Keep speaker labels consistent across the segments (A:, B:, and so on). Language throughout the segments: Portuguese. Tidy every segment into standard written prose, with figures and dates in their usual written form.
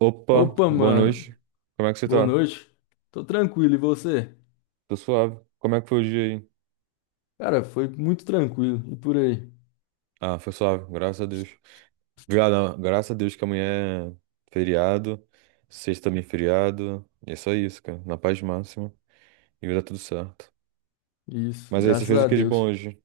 A: Opa,
B: Opa,
A: boa
B: mano.
A: noite. Como é que você
B: Boa
A: tá?
B: noite. Tô tranquilo, e você?
A: Tô suave. Como é que foi o dia aí?
B: Cara, foi muito tranquilo. E por aí?
A: Ah, foi suave, graças a Deus. Obrigado, ah, graças a Deus que amanhã é feriado, sexta também é feriado. E é só isso, cara. Na paz máxima. E vai dar tudo certo.
B: Isso,
A: Mas aí, você
B: graças
A: fez o
B: a
A: que de bom
B: Deus.
A: hoje?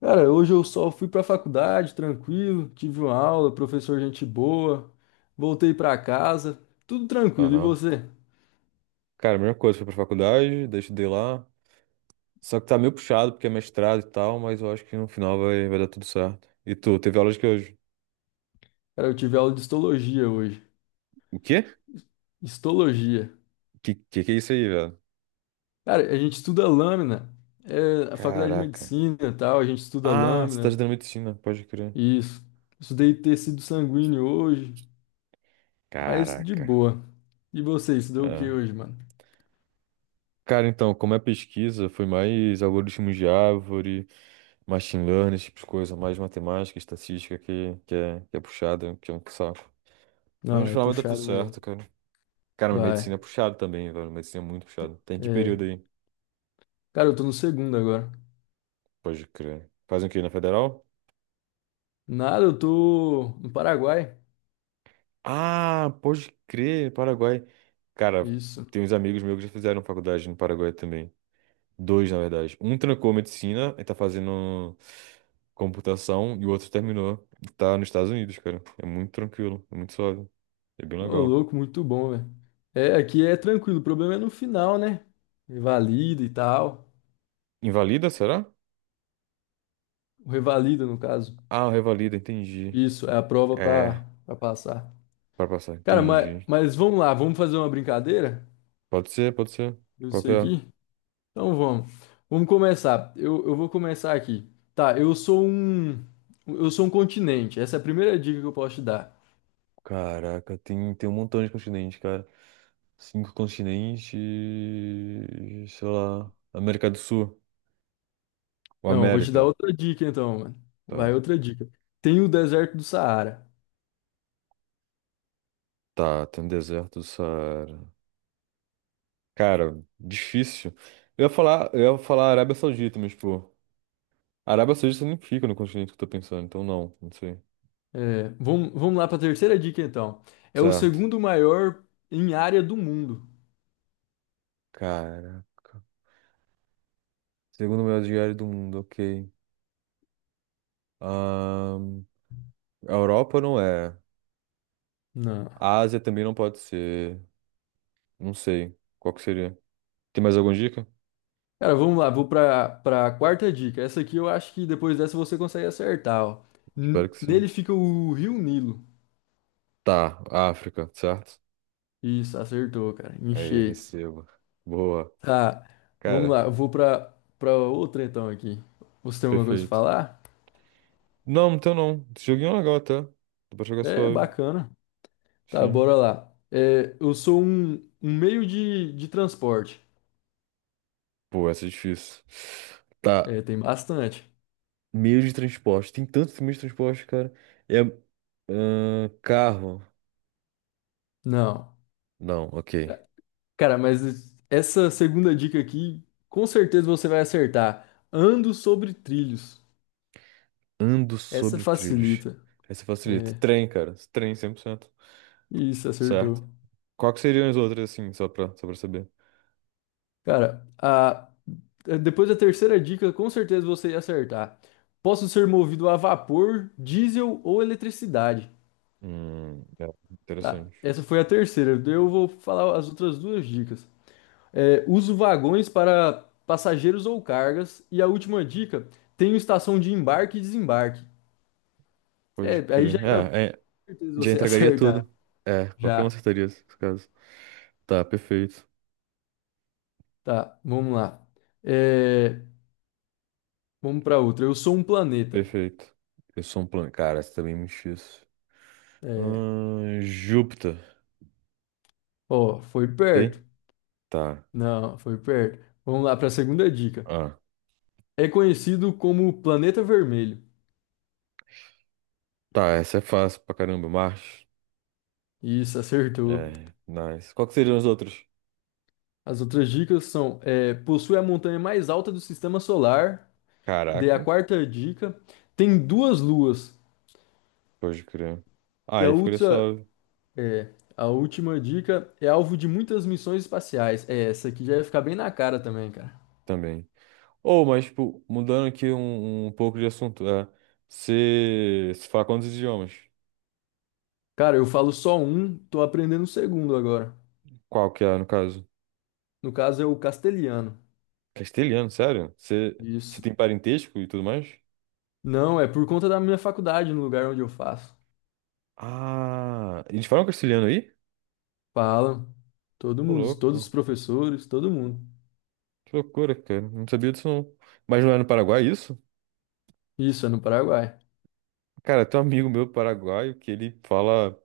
B: Cara, hoje eu só fui pra faculdade, tranquilo, tive uma aula, professor gente boa, voltei pra casa, tudo tranquilo. E
A: Aham.
B: você?
A: Cara, a mesma coisa, fui pra faculdade, daí estudei lá. Só que tá meio puxado porque é mestrado e tal, mas eu acho que no final vai dar tudo certo. E tu, teve aula de que hoje?
B: Cara, eu tive aula de histologia hoje.
A: O quê?
B: Histologia.
A: Que que é isso aí, velho?
B: Cara, a gente estuda lâmina. É, a faculdade de
A: Caraca.
B: medicina e tal, a gente estuda
A: Ah, você tá
B: lâmina.
A: estudando medicina, pode crer.
B: Isso. Estudei tecido sanguíneo hoje, mas de
A: Caraca.
B: boa. E você, estudou o que
A: É.
B: hoje, mano?
A: Cara, então, como é pesquisa, foi mais algoritmos de árvore, machine learning, esse tipo de coisa, mais matemática, estatística que é puxada, que é um saco. Mas no
B: Não, é
A: final dá tudo
B: puxado mesmo.
A: certo, cara. Cara, mas
B: Vai.
A: medicina é puxado também, velho. Medicina é muito puxado. Tem que
B: É.
A: período aí?
B: Cara, eu tô no segundo agora.
A: Pode crer. Fazem o quê? Na federal?
B: Nada, eu tô no Paraguai.
A: Ah, pode crer, Paraguai. Cara,
B: Isso.
A: tem uns amigos meus que já fizeram faculdade no Paraguai também. Dois, na verdade. Um trancou medicina e tá fazendo computação e o outro terminou. E Tá nos Estados Unidos, cara. É muito tranquilo, é muito suave. É bem
B: Ô,
A: legal.
B: louco, muito bom, velho. É, aqui é tranquilo. O problema é no final, né? Revalida e tal.
A: Invalida, será?
B: O revalida, no caso.
A: Ah, revalida, entendi.
B: Isso, é a prova
A: É,
B: pra passar.
A: pra passar,
B: Cara, mas,
A: entendi.
B: mas vamos lá, vamos fazer uma brincadeira?
A: Pode ser, pode ser.
B: Eu
A: Qual que
B: sei
A: é?
B: aqui. Então vamos. Vamos começar. Eu vou começar aqui. Tá, eu sou um. Eu sou um continente. Essa é a primeira dica que eu posso te dar.
A: Caraca, tem um montão de continentes, cara. Cinco continentes, sei lá. América do Sul. O
B: Não, eu vou te dar
A: América.
B: outra dica então, mano. Vai
A: Tá.
B: outra dica. Tem o deserto do Saara.
A: Tá, tem um deserto do Saara. Cara, difícil. Eu ia falar Arábia Saudita, mas, pô, Arábia Saudita não fica no continente que eu tô pensando, então não, não sei.
B: É, vamos lá para a terceira dica então. É o
A: Certo.
B: segundo maior em área do mundo.
A: Caraca. Segundo maior diário do mundo, ok. Ahn, a Europa não é.
B: Não.
A: A Ásia também não pode ser. Não sei. Qual que seria? Tem mais alguma dica?
B: Cara, vamos lá, vou para a quarta dica. Essa aqui eu acho que depois dessa você consegue acertar, ó.
A: Espero que
B: Nele
A: sim.
B: fica o Rio Nilo.
A: Tá, África, certo?
B: Isso, acertou, cara.
A: Aí,
B: Enchei.
A: recebo. Boa.
B: Tá, vamos
A: Cara,
B: lá. Eu vou pra outra então aqui. Você tem alguma coisa pra
A: perfeito.
B: falar?
A: Não, então não. Esse joguinho é legal até. Dá pra jogar
B: É,
A: suave.
B: bacana. Tá,
A: Sim.
B: bora lá. É, eu sou um, um meio de transporte.
A: Pô, essa é difícil. Tá,
B: É, tem bastante.
A: meio de transporte. Tem tantos meios de transporte, cara. É. Carro.
B: Não.
A: Não, ok.
B: Cara, mas essa segunda dica aqui, com certeza você vai acertar. Ando sobre trilhos.
A: Ando
B: Essa
A: sobre trilhos.
B: facilita.
A: Essa facilita.
B: É,
A: Trem, cara. Trem 100%.
B: isso,
A: Certo?
B: acertou.
A: Qual que seriam as outras, assim, só pra saber?
B: Cara, a, Depois da terceira dica, com certeza você ia acertar. Posso ser movido a vapor, diesel ou eletricidade.
A: É,
B: Tá,
A: interessante.
B: essa foi a terceira. Daí eu vou falar as outras duas dicas. É, uso vagões para passageiros ou cargas. E a última dica, tenho estação de embarque e desembarque.
A: Pode
B: É, aí já
A: crer.
B: é com
A: É, é,
B: certeza
A: já
B: você ia
A: entregaria
B: acertar.
A: tudo. É, qualquer um
B: Já.
A: acertaria nesse caso. Tá, perfeito.
B: Tá, vamos lá. É, vamos para outra. Eu sou um planeta.
A: Perfeito. Eu sou um plano. Cara, essa também é muito difícil.
B: É,
A: Júpiter.
B: ó, foi perto.
A: Tá.
B: Não, foi perto. Vamos lá para a segunda dica.
A: Ah.
B: É conhecido como Planeta Vermelho.
A: Tá, essa é fácil pra caramba, Marte.
B: Isso, acertou.
A: É, nice. Qual que seriam os outros?
B: As outras dicas são: é, possui a montanha mais alta do sistema solar. E daí a
A: Caraca,
B: quarta dica: tem duas luas.
A: pode crer. Ah,
B: E a
A: aí ficaria
B: outra,
A: suave
B: é, a última dica é alvo de muitas missões espaciais. É, essa aqui já ia ficar bem na cara também, cara.
A: também. Ou, mas, tipo, mudando aqui um pouco de assunto. É, você fala quantos idiomas?
B: Cara, eu falo só um, tô aprendendo o segundo agora.
A: Qual que é, no caso?
B: No caso é o castelhano.
A: Castelhano, sério? Você
B: Isso.
A: tem parentesco e tudo mais?
B: Não, é por conta da minha faculdade, no lugar onde eu faço.
A: Ah, eles falam castelhano aí?
B: Falam. Todo
A: Ô,
B: mundo, todos os
A: louco.
B: professores, todo mundo.
A: Que loucura, cara. Não sabia disso, não. Mas não é no Paraguai é isso?
B: Isso, é no Paraguai.
A: Cara, tem um amigo meu paraguaio que ele fala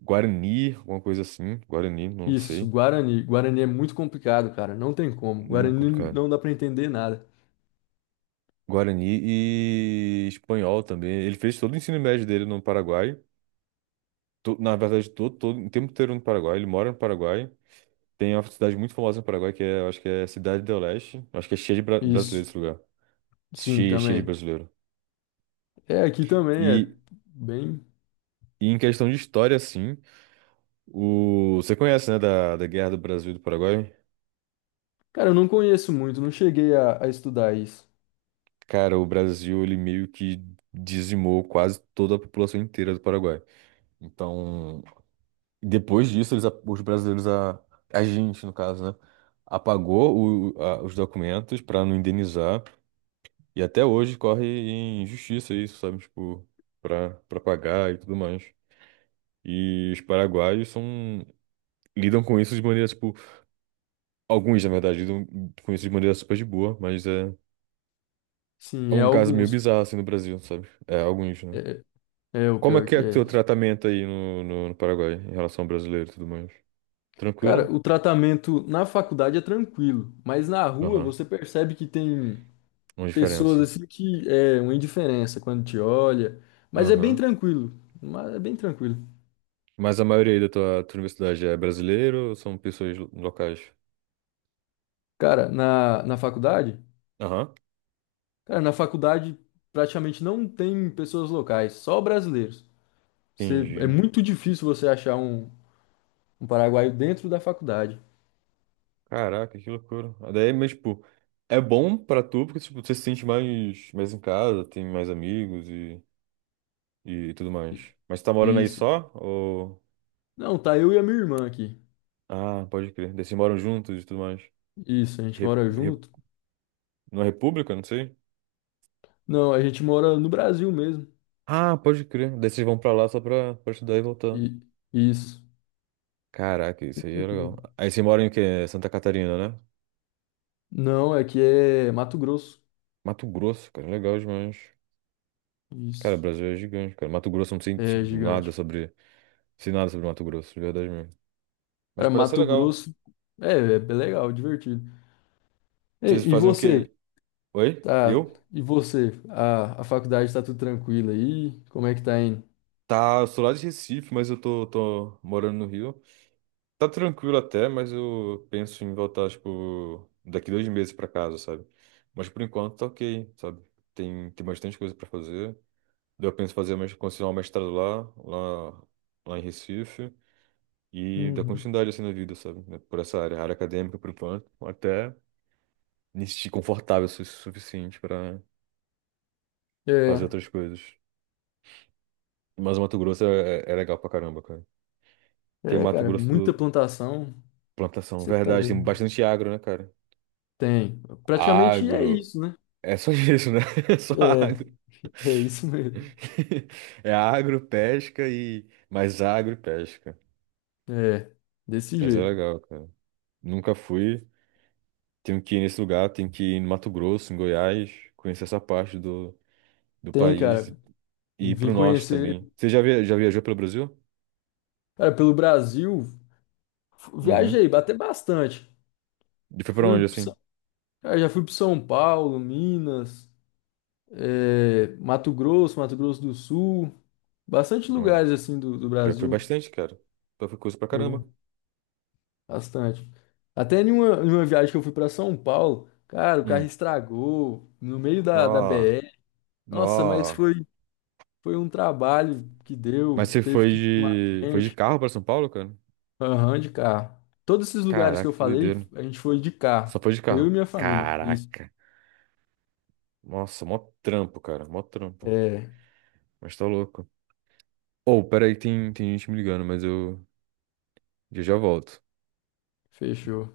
A: Guarani, alguma coisa assim. Guarani, não
B: Isso,
A: sei.
B: Guarani. Guarani é muito complicado, cara. Não tem como.
A: Muito
B: Guarani
A: complicado.
B: não dá pra entender nada.
A: Guarani e espanhol também. Ele fez todo o ensino médio dele no Paraguai. Na verdade, todo o tempo inteiro no Paraguai. Ele mora no Paraguai. Tem uma cidade muito famosa no Paraguai que é, eu acho que é Cidade do Leste. Acho que é cheia de
B: Isso.
A: brasileiros esse lugar.
B: Sim,
A: Cheia, cheia de
B: também.
A: brasileiro.
B: É, aqui também é
A: E,
B: bem.
A: e em questão de história, assim, você conhece, né, da Guerra do Brasil e do Paraguai?
B: Cara, eu não conheço muito, não cheguei a estudar isso.
A: Cara, o Brasil, ele meio que dizimou quase toda a população inteira do Paraguai. Então, depois disso, eles, os brasileiros, a gente, no caso, né, apagou os documentos pra não indenizar. E até hoje corre em justiça isso, sabe? Tipo, pra pagar e tudo mais. E os paraguaios são, lidam com isso de maneira, tipo, alguns, na verdade, lidam com isso de maneira super de boa, mas é
B: Sim, é
A: um caso meio
B: alguns.
A: bizarro, assim, no Brasil, sabe? É, alguns, né?
B: É, é o
A: Como é
B: pior
A: que é
B: que
A: o teu
B: é.
A: tratamento aí no Paraguai, em relação ao brasileiro e tudo mais?
B: Cara,
A: Tranquilo?
B: o tratamento na faculdade é tranquilo, mas na rua
A: Aham.
B: você percebe que tem
A: Uma
B: pessoas
A: diferença.
B: assim que é uma indiferença quando te olha, mas é bem
A: Aham.
B: tranquilo, mas é bem tranquilo.
A: Mas a maioria aí da tua universidade é brasileiro ou são pessoas locais?
B: Cara,
A: Aham.
B: na faculdade praticamente não tem pessoas locais, só brasileiros. Você, é
A: Entendi.
B: muito difícil você achar um, um paraguaio dentro da faculdade.
A: Caraca, que loucura. Daí, mas, tipo, é bom pra tu porque, tipo, você se sente mais em casa, tem mais amigos e tudo mais.
B: I-
A: Mas tu tá morando aí
B: Isso.
A: só? Ou.
B: Não, tá eu e a minha irmã aqui.
A: Ah, pode crer. Daí vocês moram juntos e tudo mais.
B: Isso, a gente
A: Re,
B: mora
A: re,
B: junto?
A: Numa república, não sei.
B: Não, a gente mora no Brasil mesmo.
A: Ah, pode crer. Daí vocês vão pra lá só pra estudar e voltar.
B: E isso.
A: Caraca,
B: Bem
A: isso aí é legal.
B: tranquilo.
A: Aí você mora em quê? Santa Catarina, né?
B: Não, é que é Mato Grosso.
A: Mato Grosso, cara, legal demais. Cara, o
B: Isso.
A: Brasil é gigante, cara. Mato Grosso eu não sei,
B: É
A: tipo, nada
B: gigante.
A: sobre. Sei nada sobre Mato Grosso, de verdade mesmo. Mas
B: Cara,
A: parece ser
B: Mato
A: legal.
B: Grosso é, é bem legal, divertido.
A: Vocês
B: E, e
A: fazem o quê?
B: você,
A: Aí? Oi?
B: tá?
A: Eu?
B: E você, a faculdade tá tudo tranquilo aí? Como é que tá indo?
A: Tá, eu sou lá de Recife, mas eu tô morando no Rio. Tá tranquilo até, mas eu penso em voltar, tipo, daqui 2 meses pra casa, sabe? Mas por enquanto tá ok, sabe? Tem bastante coisa pra fazer. Daí eu penso em fazer, continuar o mestrado lá em Recife, e dar
B: Uhum.
A: continuidade assim na vida, sabe? Né, Por essa área, área acadêmica, por enquanto, até me sentir confortável o suficiente para fazer
B: É,
A: outras coisas. Mas o Mato Grosso é legal pra caramba, cara. Tem Mato
B: cara, muita
A: Grosso
B: plantação.
A: plantação,
B: Você tá
A: verdade, tem
B: doido.
A: bastante agro, né, cara?
B: Tem. Praticamente é
A: Agro,
B: isso, né?
A: é só isso, né? É só agro.
B: É, é isso mesmo.
A: É agro, pesca e mais agro e pesca.
B: É, desse
A: Mas é
B: jeito.
A: legal, cara. Nunca fui. Tenho que ir nesse lugar, tenho que ir no Mato Grosso, em Goiás, conhecer essa parte do
B: Tem,
A: país
B: cara.
A: e ir
B: Vim
A: pro norte
B: conhecer,
A: também. Você já viajou pelo Brasil?
B: cara, pelo Brasil.
A: Uhum.
B: Viajei, até bastante.
A: E foi pra
B: Fui,
A: onde,
B: pro
A: assim?
B: São- cara, já fui para São Paulo, Minas. É, Mato Grosso, Mato Grosso do Sul, bastante
A: Ah,
B: lugares assim do, do
A: pior que foi
B: Brasil,
A: bastante, cara. Então foi coisa pra
B: vou-
A: caramba.
B: bastante. Até em uma viagem que eu fui para São Paulo, cara, o carro
A: Hum.
B: estragou no meio da, da
A: Nó,
B: BR. Nossa, mas
A: nó.
B: foi, foi um trabalho que deu,
A: Mas você
B: teve
A: foi
B: que chamar
A: de
B: gente,
A: carro pra São Paulo, cara?
B: aham, de carro. Todos esses lugares que eu
A: Caraca, que
B: falei,
A: doideira.
B: a gente foi de carro.
A: Só foi de
B: Foi eu e
A: carro.
B: minha família. Isso.
A: Caraca. Nossa, mó trampo, cara. Mó trampo.
B: É,
A: Mas tá louco. Ô, peraí, tem gente me ligando, mas eu já já volto.
B: fechou.